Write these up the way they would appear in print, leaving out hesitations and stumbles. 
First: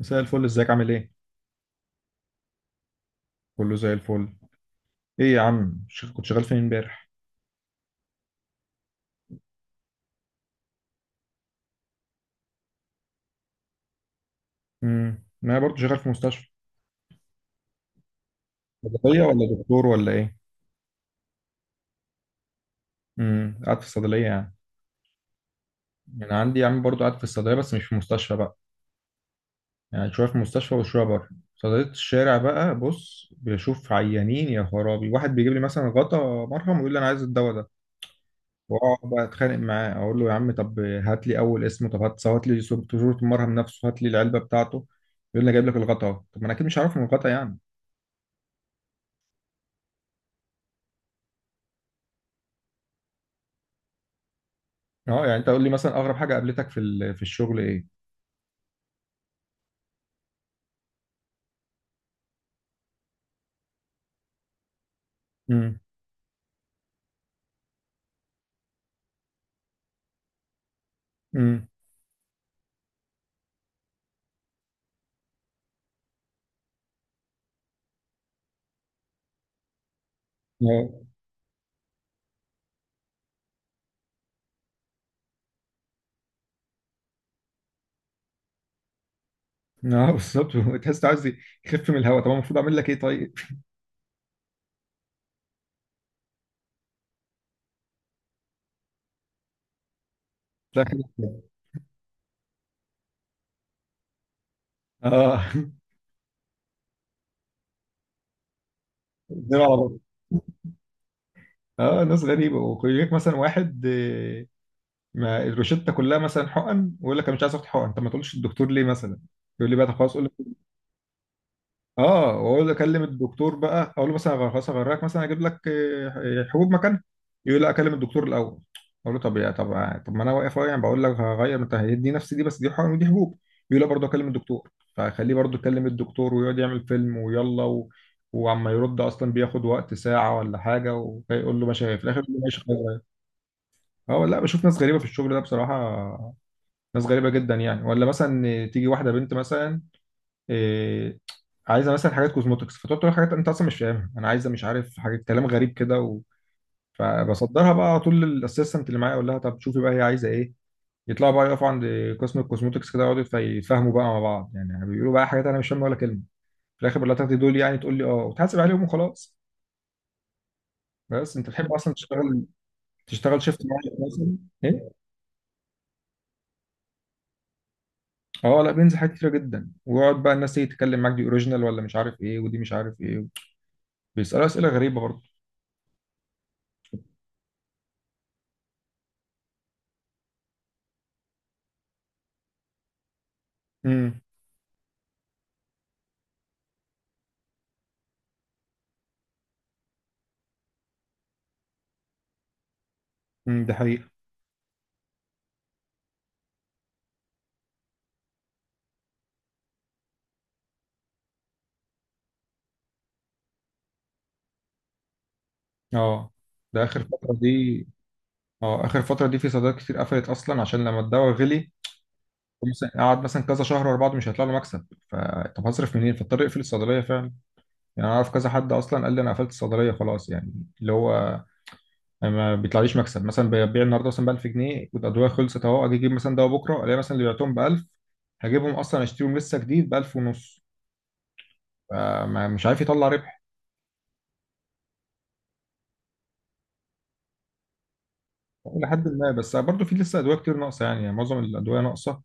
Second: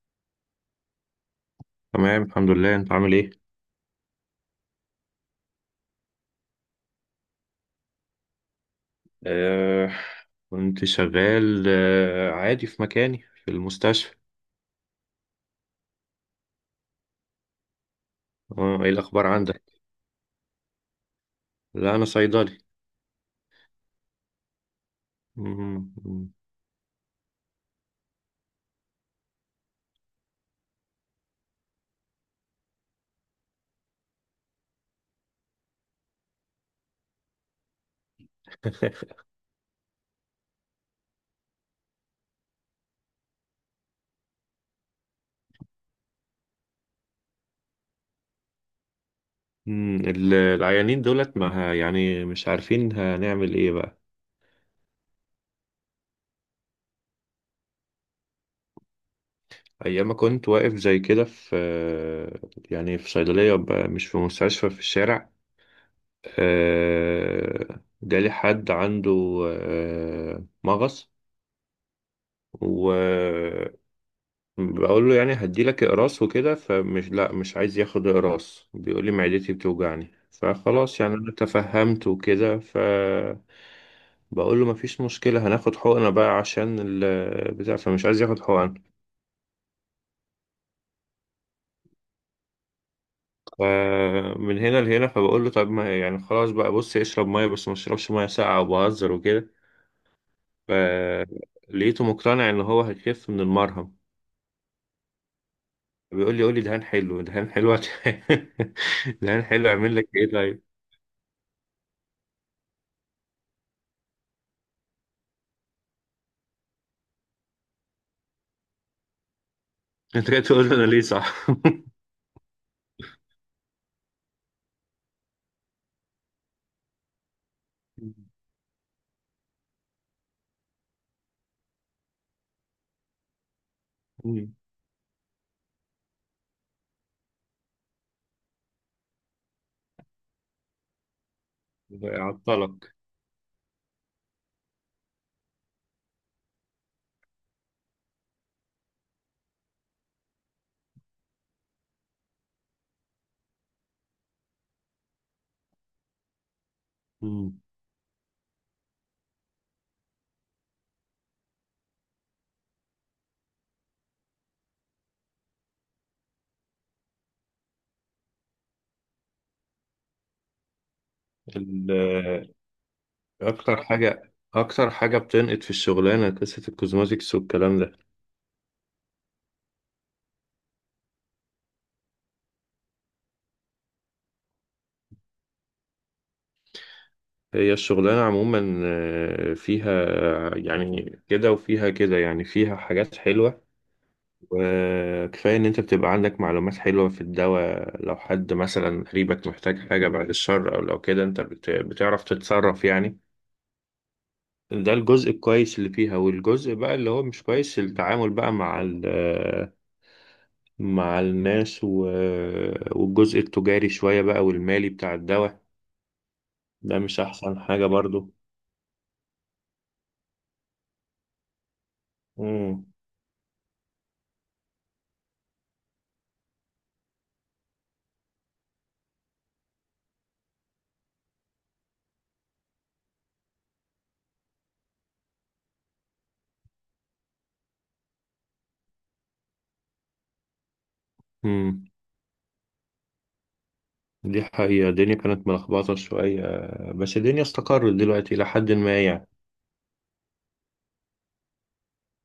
مساء الفل، ازيك؟ عامل ايه؟ تمام، الحمد لله. انت عامل ايه؟ كله زي الفل. ايه يا عم، كنت شغال فين امبارح؟ آه. كنت شغال عادي في مكاني، في المستشفى. ما انا برضه شغال في مستشفى. آه، ايه صيدلية الاخبار ولا عندك؟ دكتور ولا ايه؟ لا، انا صيدلي. قاعد في الصيدلية يعني. مم. مم. انا عندي يا عم برضه قاعد في الصيدلية بس مش في مستشفى بقى. يعني شوية في مستشفى وشوية بره. صيدلية الشارع بقى، بص بشوف عيانين. يا خرابي، واحد بيجيب لي مثلا غطا مرهم ويقول لي انا عايز الدواء ده. واقعد بقى اتخانق معاه، اقول له يا عم طب هات لي اول اسمه، طب هات لي صورة المرهم نفسه، هات لي العلبة بتاعته. يقول لي أنا جايب لك الغطا. طب ما انا اكيد مش عارف من الغطا يعني. العيانين دولت ما ه- يعني مش عارفين هنعمل ايه بقى. اه يعني انت قول لي مثلا اغرب حاجه قابلتك في الشغل ايه؟ ايام ما كنت واقف زي كده، في آه، يعني في صيدلية بقى، مش في مستشفى، في الشارع. امم. جالي حد عنده مغص. امم. بقول له يعني هدي لك اقراص وكده، فمش، لا، مش عايز ياخد اقراص. بيقول لي معدتي بتوجعني. فخلاص، اه. يعني انا تفهمت وكده. ف بقول له مفيش مشكلة، هناخد حقنة بقى عشان البتاع. فمش عايز ياخد حقن. اه بالظبط. تحس عايز يخف من الهواء. طب أنا المفروض اعمل لك ايه طيب؟ فمن هنا لهنا، فبقول له طب ما يعني خلاص بقى، بص اشرب مية، بس ما اشربش مية ساقعة، وبهزر وكده. لا خلاص. فلقيته مقتنع ان هو هيخف من المرهم. اه. بيقول لي قول لي دهان حلو، دهان حلو دهان اتنين حلو على بعض. اعمل لك ايه طيب؟ اه ناس غريبه، ويجيك مثلا واحد ما الروشته كلها مثلا حقن ويقول لك انا مش عايز اخد حقن. طب ما تقولش الدكتور ليه مثلا؟ يقول لي بقى طب خلاص قول. انت جاي تقول لي انا ليه؟ صح. اه، واقول له اكلم الدكتور بقى، اقول له مثلا خلاص هغرقك مثلا، اجيب لك حبوب مكانها. يقول لا، اكلم الدكتور الاول. اقول له طب يا طب، طب ما انا واقف اهو يعني، بقول لك هغير انت، هيدي نفس دي بس دي حقن ودي حبوب. يقول لا برضه اكلم مم. الدكتور، فخليه برضه يكلم الدكتور ويقعد يعمل فيلم ويلا و... وعما يرد اصلا، بياخد وقت ساعه ولا حاجه، ويقول له ماشي، في الاخر يقول له ماشي خلاص يعطلك. غير. اه لا، بشوف ناس غريبه في الشغل ده بصراحه. ناس غريبه جدا يعني. ولا مثلا تيجي واحده بنت مثلا، إيه، عايزه مثلا حاجات كوزموتكس، فتقعد تقول حاجات انت اصلا مش فاهمها. انا عايزه مش عارف حاجه، كلام غريب كده مم. فبصدرها بقى على طول للاسيستنت اللي معايا، اقول لها طب شوفي بقى هي عايزه ايه. يطلعوا بقى يقفوا عند قسم الكوزموتكس كده، يقعدوا يتفاهموا بقى مع بعض يعني، بيقولوا بقى حاجات انا مش فاهمها ولا كلمه. في الاخر بقول لها تاخدي دول يعني، تقول لي اه وتحاسب عليهم وخلاص. بس انت تحب اصلا تشتغل، ال- تشتغل شيفت اكتر معين حاجه مثلا؟ ايه. اكتر حاجه بتنقد في الشغلانه قصه الكوزماتكس والكلام ده. اه لا، بينزل حاجات كتيره جدا، ويقعد بقى الناس تيجي تتكلم معاك، دي اوريجينال ولا مش عارف ايه، ودي مش عارف ايه. بيسالوا اسئله غريبه برضه. هي الشغلانه عموما فيها يعني كده وفيها كده، يعني فيها حاجات حلوه. امم. وكفايه ان انت بتبقى عندك معلومات حلوه في الدواء، لو حد مثلا قريبك محتاج حاجه، بعد الشر، او لو كده انت بتعرف تتصرف يعني. ده حقيقي. ده الجزء الكويس اللي فيها، والجزء بقى اللي هو مش كويس، التعامل بقى مع مع الناس والجزء التجاري شوية بقى، والمالي بتاع الدواء. اه. ده ده اخر مش فتره أحسن حاجة دي. برضو. اه، اخر فتره دي في صيدليات كتير قفلت اصلا، عشان لما الدواء غلي مم. مثلا، قعد مثلا كذا شهر ورا بعض مش هيطلع له مكسب، فطب هصرف منين؟ فاضطر اقفل الصيدليه فعلا. يعني انا اعرف كذا حد اصلا قال لي انا قفلت الصيدليه خلاص يعني. اللي هو، أنا ما بيطلعليش مكسب، مثلا ببيع النهارده مثلا ب 1000 جنيه والادويه خلصت اهو، اجيب مثلا دواء بكره الاقي مثلا اللي بعتهم ب 1000، هجيبهم اصلا اشتريهم لسه جديد ب 1000 ونص. مم. فمش عارف يطلع ربح. دي حقيقة، الدنيا كانت ملخبطة شوية، بس الدنيا استقرت دلوقتي إلى حد الى ما حد يعني. ما، بس برضه في لسه ادويه كتير ناقصه يعني، يعني معظم الادويه ناقصه.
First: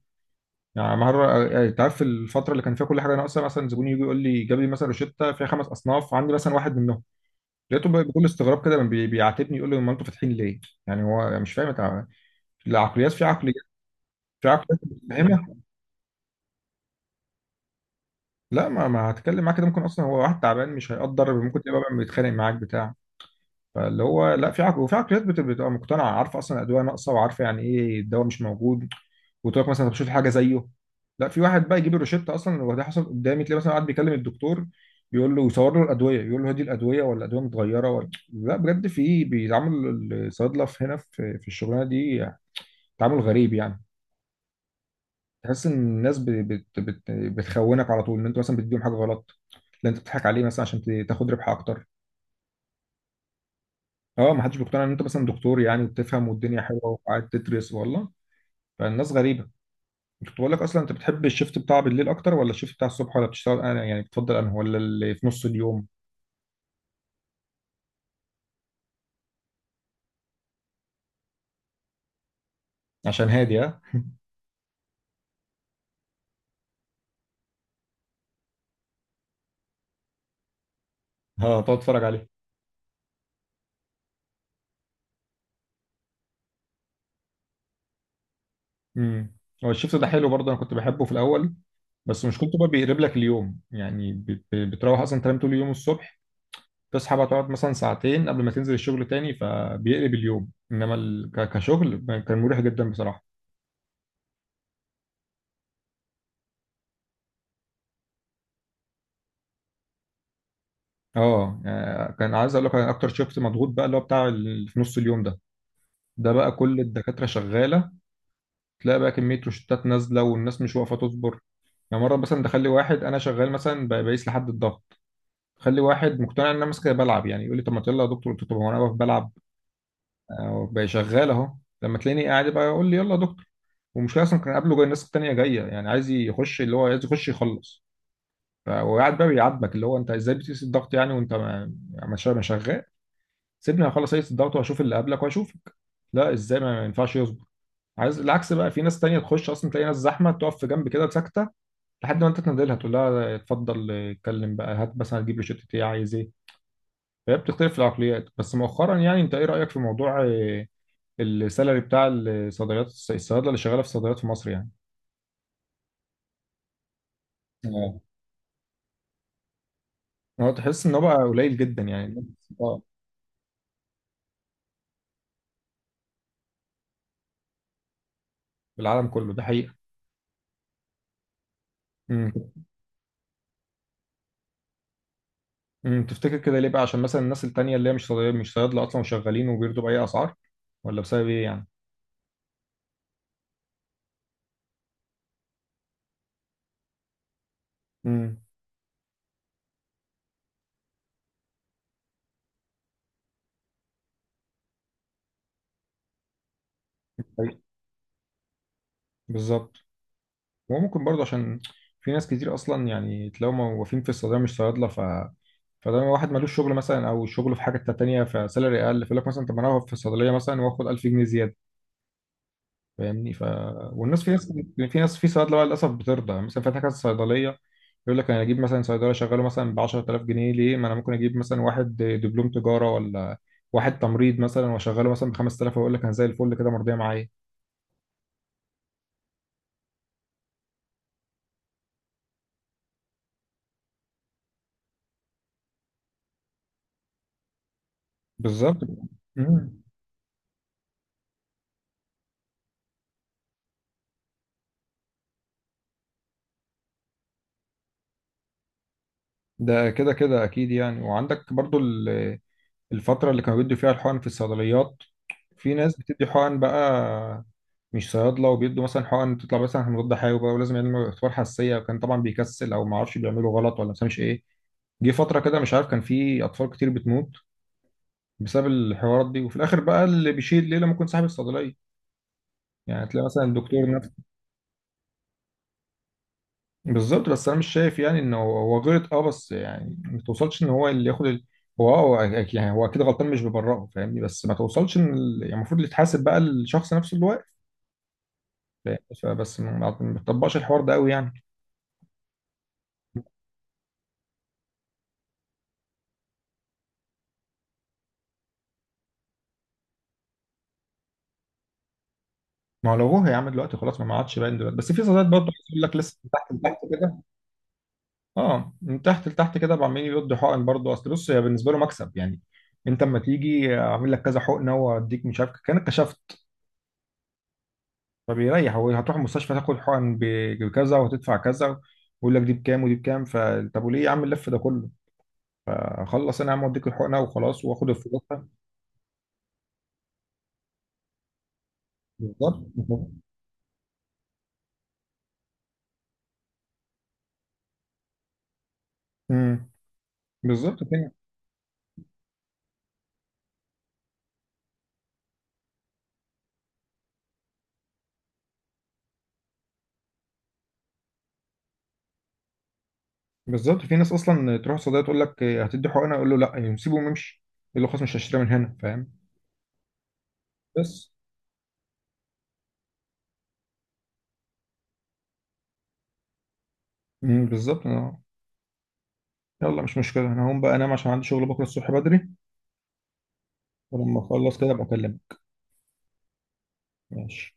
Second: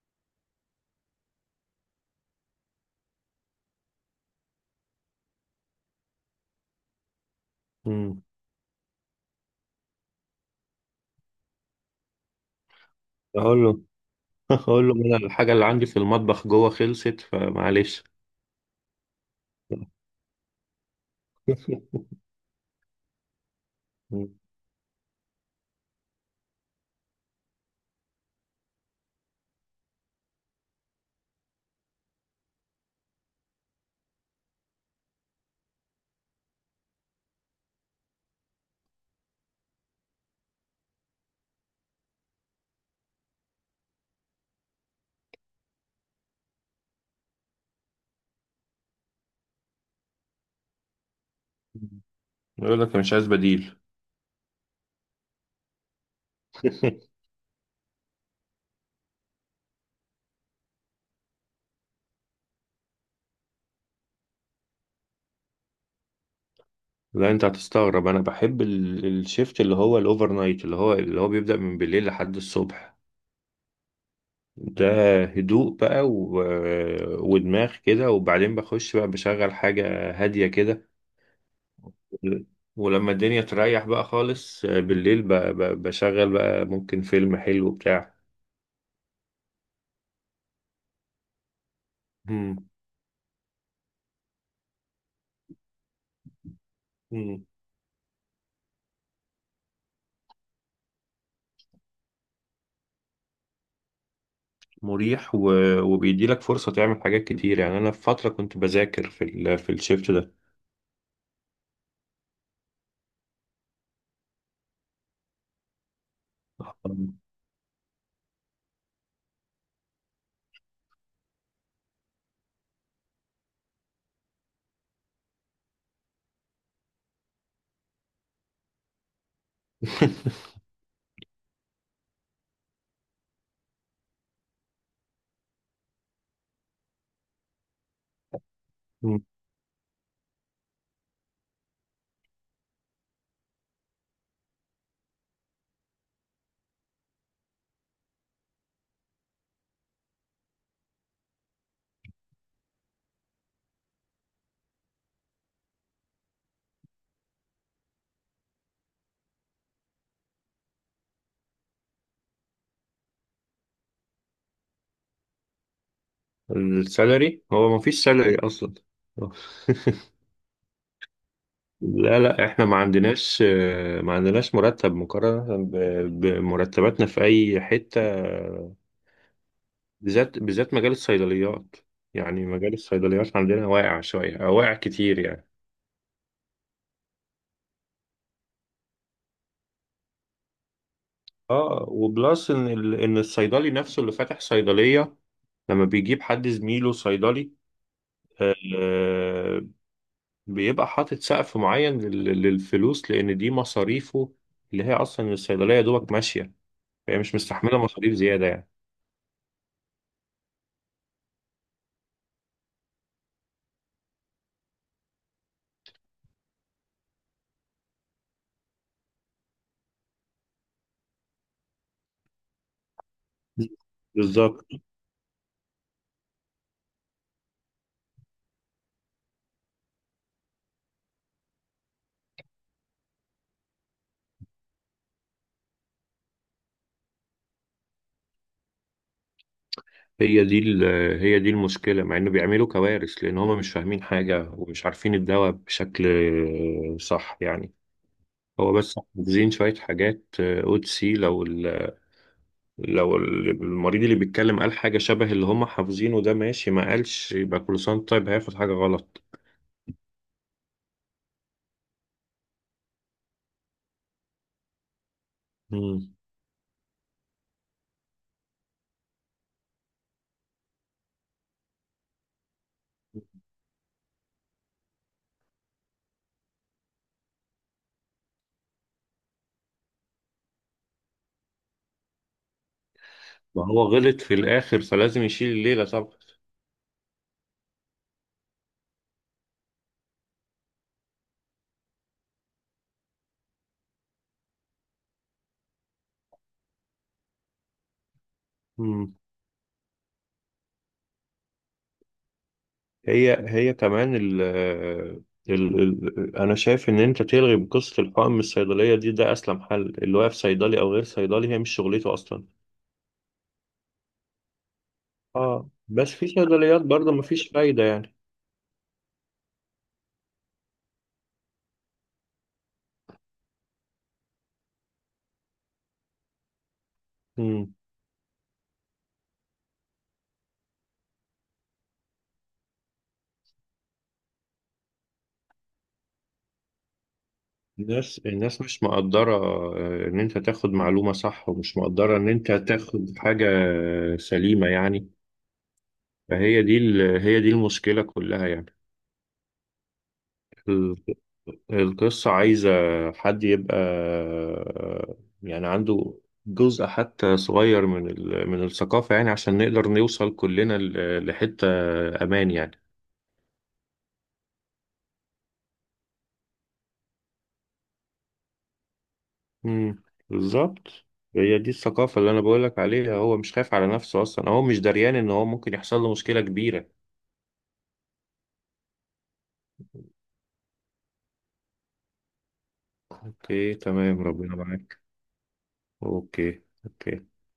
يعني مرة، يعني انت عارف الفترة اللي كان فيها كل حاجة ناقصة، مثلا زبون يجي يقول لي جاب لي مثلا روشتة فيها خمس أصناف، عندي مثلا واحد منهم. لقيته بقى مم. بكل استغراب كده بيعاتبني، يقول لي هم انتوا فاتحين ليه؟ يعني هو مش فاهم انت. العقليات، في عقليات، أقول له في عقليات أقول له مش أنا فاهمها. الحاجة اللي عندي في المطبخ جوه خلصت، فمعلش. لا، ما هتكلم معاك كده، ممكن أصلا هو واحد تعبان مش هيقدر، ممكن تبقى بقى بيتخانق معاك بتاع. فاللي هو مم. لا، في عقل وفي عقليات بتبقى مقتنعة، عارفة أصلا الأدوية ناقصة، وعارفة يعني إيه الدواء مش موجود، وتروح مثلا طب شوف حاجه زيه. لا في واحد بقى يجيب الروشته اصلا، وده حصل قدامي، تلاقي مثلا قاعد بيكلم الدكتور، بيقول له يصور له الادويه، يقول له هدي الادويه ولا الادويه متغيره ولا لا. بجد في بيتعامل الصيدله في هنا في الشغلانه دي تعامل غريب يعني. تحس ان الناس بت بت بت بتخونك على طول، ان انت مثلا بتديهم حاجه غلط، لا انت بتضحك عليه مثلا عشان تاخد ربح اكتر. يقول لك مش عايز بديل. اه، ما حدش بيقتنع ان انت مثلا دكتور يعني وبتفهم والدنيا حلوه وقاعد تدرس، والله. فالناس غريبه. كنت بقول لك اصلا، انت بتحب الشيفت بتاع بالليل اكتر ولا الشيفت بتاع الصبح، ولا بتشتغل انا يعني بتفضل انهي، ولا اللي في نص اليوم؟ لا، انت هتستغرب، انا بحب الشيفت اللي هو الاوفر نايت، اللي هو بيبدأ من بالليل لحد الصبح. عشان هادي ها. ده هدوء بقى، ودماغ كده، وبعدين بخش بقى بشغل حاجة هادية كده. ها تقعد تتفرج عليه. ولما الدنيا تريح بقى خالص، بالليل بشغل بقى ممكن فيلم حلو بتاع. امم. هو الشيفت ده حلو برضه، انا كنت بحبه في الاول. بس مشكلته بقى مم. بيقلب لك اليوم يعني، بتروح اصلا تنام طول اليوم الصبح، تصحى بقى مم. تقعد مثلا ساعتين قبل ما تنزل الشغل تاني، فبيقلب اليوم. انما كشغل كان مريح جدا بصراحه. مريح، وبيديلك فرصة تعمل حاجات كتير. يعني انا في فترة كنت بذاكر في الشيفت ده. اه يعني كان عايز اقول لك، أنا اكتر شيفت مضغوط بقى اللي هو بتاع في نص اليوم ده. ده بقى كل الدكاتره شغاله، تلاقي بقى كمية روشتات نازلة، والناس مش واقفة تصبر يعني. مرة مثلا تخلي واحد، أنا شغال مثلا بقيس لحد الضغط، خلي واحد مقتنع إن أنا ماسك بلعب يعني، يقول لي طب ما يلا يا دكتور. قلت له طب هو أنا واقف بلعب؟ أهو بقى شغال أهو. لما تلاقيني قاعد بقى يقول لي يلا يا دكتور. ومشكلة أصلا كان قبله جاي، الناس التانية جاية يعني، عايز يخش، اللي هو عايز يخش يخلص. وقاعد مم. بقى بيعاتبك اللي هو أنت إزاي بتقيس الضغط يعني وأنت ما شغال. سيبني أخلص أقيس الضغط وأشوف اللي قبلك وأشوفك. لا إزاي، ما ينفعش يصبر. عايز العكس بقى، في ناس تانية تخش أصلا تلاقي ناس زحمة، تقف في جنب كده ساكتة لحد ما انت تنادلها تقول لها اتفضل اتكلم بقى، هات مثلا، هتجيب له شطة، ايه عايز ايه. فهي بتختلف العقليات. بس مؤخرا يعني، انت ايه رأيك في موضوع السالري بتاع الصيدليات، الصيادله اللي شغاله في الصيدليات في مصر يعني؟ السالري، هو ما اه. فيش سالري اصلا. هو تحس ان هو بقى قليل جدا لا، يعني؟ لا، احنا آه. ما عندناش مرتب مقارنة بمرتباتنا في اي حتة، في العالم كله، ده حقيقة. بالذات بالذات مجال الصيدليات. يعني امم. مجال الصيدليات عندنا واقع شوية أو واقع كتير يعني. امم، تفتكر كده ليه بقى؟ عشان مثلا الناس التانية اللي هي مش صيدلية، مش صيادلة اصلا وشغالين وبيرضوا بأي اسعار، ولا بسبب ايه يعني؟ اه، وبلس ان ان الصيدلي نفسه اللي فاتح صيدلية، لما بيجيب حد زميله صيدلي، امم آه، بيبقى حاطط سقف معين للفلوس، لان دي مصاريفه اللي هي اصلا الصيدليه يا دوبك ماشيه، فهي مش مستحمله مصاريف زياده يعني. بالظبط. وممكن برضه عشان في ناس كتير اصلا يعني تلاقيهم موظفين في الصيدليه مش صيادله، فده واحد ملوش شغل مثلا او شغله في حاجه تانيه فسالري اقل، فيقول لك مثلا طب ما انا أقف في الصيدليه مثلا واخد 1000 جنيه زياده، فاهمني؟ والناس، في ناس، بالظبط. يعني في ناس، في صيادله بقى للاسف بترضى يعني، مثلا فاتح كذا صيدليه يقول لك انا اجيب مثلا صيدلي اشغله مثلا ب 10000 جنيه ليه؟ ما انا ممكن اجيب مثلا واحد دبلوم تجاره ولا واحد تمريض مثلا واشغله مثلا ب 5000 ويقول لك انا زي الفل كده مرضيه معايا. هي دي ال- هي دي المشكله، مع انه بيعملوا كوارث لان هم مش فاهمين حاجه ومش عارفين الدواء بشكل صح يعني. هو بالظبط. بس حافظين شويه مم. حاجات، OTC، المريض اللي بيتكلم قال حاجه شبه اللي هم حافظينه، ده ماشي. ما قالش، يبقى كل سنه طيب هياخد حاجه غلط. ده كده كده اكيد يعني. وعندك برضو الفتره اللي كانوا بيدوا فيها الحقن في الصيدليات، في ناس مم. بتدي حقن بقى مش صيادله، وبيدوا مثلا حقن تطلع مثلا مضاد حيوي بقى، ولازم يعملوا اختبار حساسيه وكان طبعا بيكسل او ما اعرفش، بيعملوا غلط ولا مش ايه. جه فتره كده مش عارف، كان في اطفال كتير بتموت بسبب الحوارات دي، وفي الاخر بقى اللي بيشيل الليله ممكن صاحب الصيدليه، يعني تلاقي مثلا ما هو الدكتور. غلط في الآخر، فلازم يشيل الليلة طبعا. بالظبط. بس انا مش شايف يعني انه هو غلط، اه بس يعني ما توصلش ان هو اللي ياخد هو اه، هو يعني هو اكيد غلطان، مش ببرئه فاهمني، بس ما توصلش ان يعني المفروض اللي يتحاسب بقى الشخص نفسه اللي واقف، فاهم؟ مم. بس ما بتطبقش الحوار ده قوي يعني. هي كمان ال ال ال أنا شايف إن أنت تلغي قصة الحقن من الصيدلية دي، ده أسلم حل. اللي واقف صيدلي أو غير صيدلي، هي مش شغلته أصلا. ما هو لو هو يا عم دلوقتي خلاص ما عادش باين دلوقتي، بس في صيدليات برضه عايز آه، اقول لك بس لسه في من تحت لتحت صيدليات برضه كده. مفيش فايدة يعني. اه، من تحت لتحت كده بقى عمالين يردوا حقن برضه. اصل بص، هي بالنسبه له مكسب يعني. انت اما تيجي اعمل لك كذا حقنه واديك مش عارف كانك كشفت، مم. فبيريح. وهتروح المستشفى تاخد حقن بكذا وهتدفع كذا، ويقول لك دي بكام ودي بكام طب وليه يا عم اللف ده كله؟ اخلص انا يا عم واديك الحقنه وخلاص، واخد الناس الفلوس. الناس مش مقدرة، إن أنت تاخد معلومة صح، ومش مقدرة إن أنت بالظبط. تاخد حاجة سليمة يعني. فهي دي هي دي المشكلة كلها. امم بالظبط. يعني القصة عايزة حد يبقى يعني عنده جزء حتى صغير من من الثقافة، يعني عشان نقدر نوصل كلنا لحتة أمان يعني. بالظبط، في ناس اصلا تروح الصيدليه تقول لك إيه، هتدي حقنه؟ يقول له لا يعني، سيبه ويمشي، يقول له خلاص مش هشتريها من هنا، فاهم؟ امم بالظبط، بس. هي دي الثقافة اللي أنا بقولك عليها. هو مش خايف على نفسه أصلا، هو مش دريان إن هو ممكن يحصل له مشكلة كبيرة. بالظبط. يلا مش مشكله، انا هقوم بقى انام عشان عندي شغل بكره الصبح بدري. أوكي، ولما تمام، ربنا اخلص كده ابقى معاك. اكلمك. أوكي، أوكي. ماشي.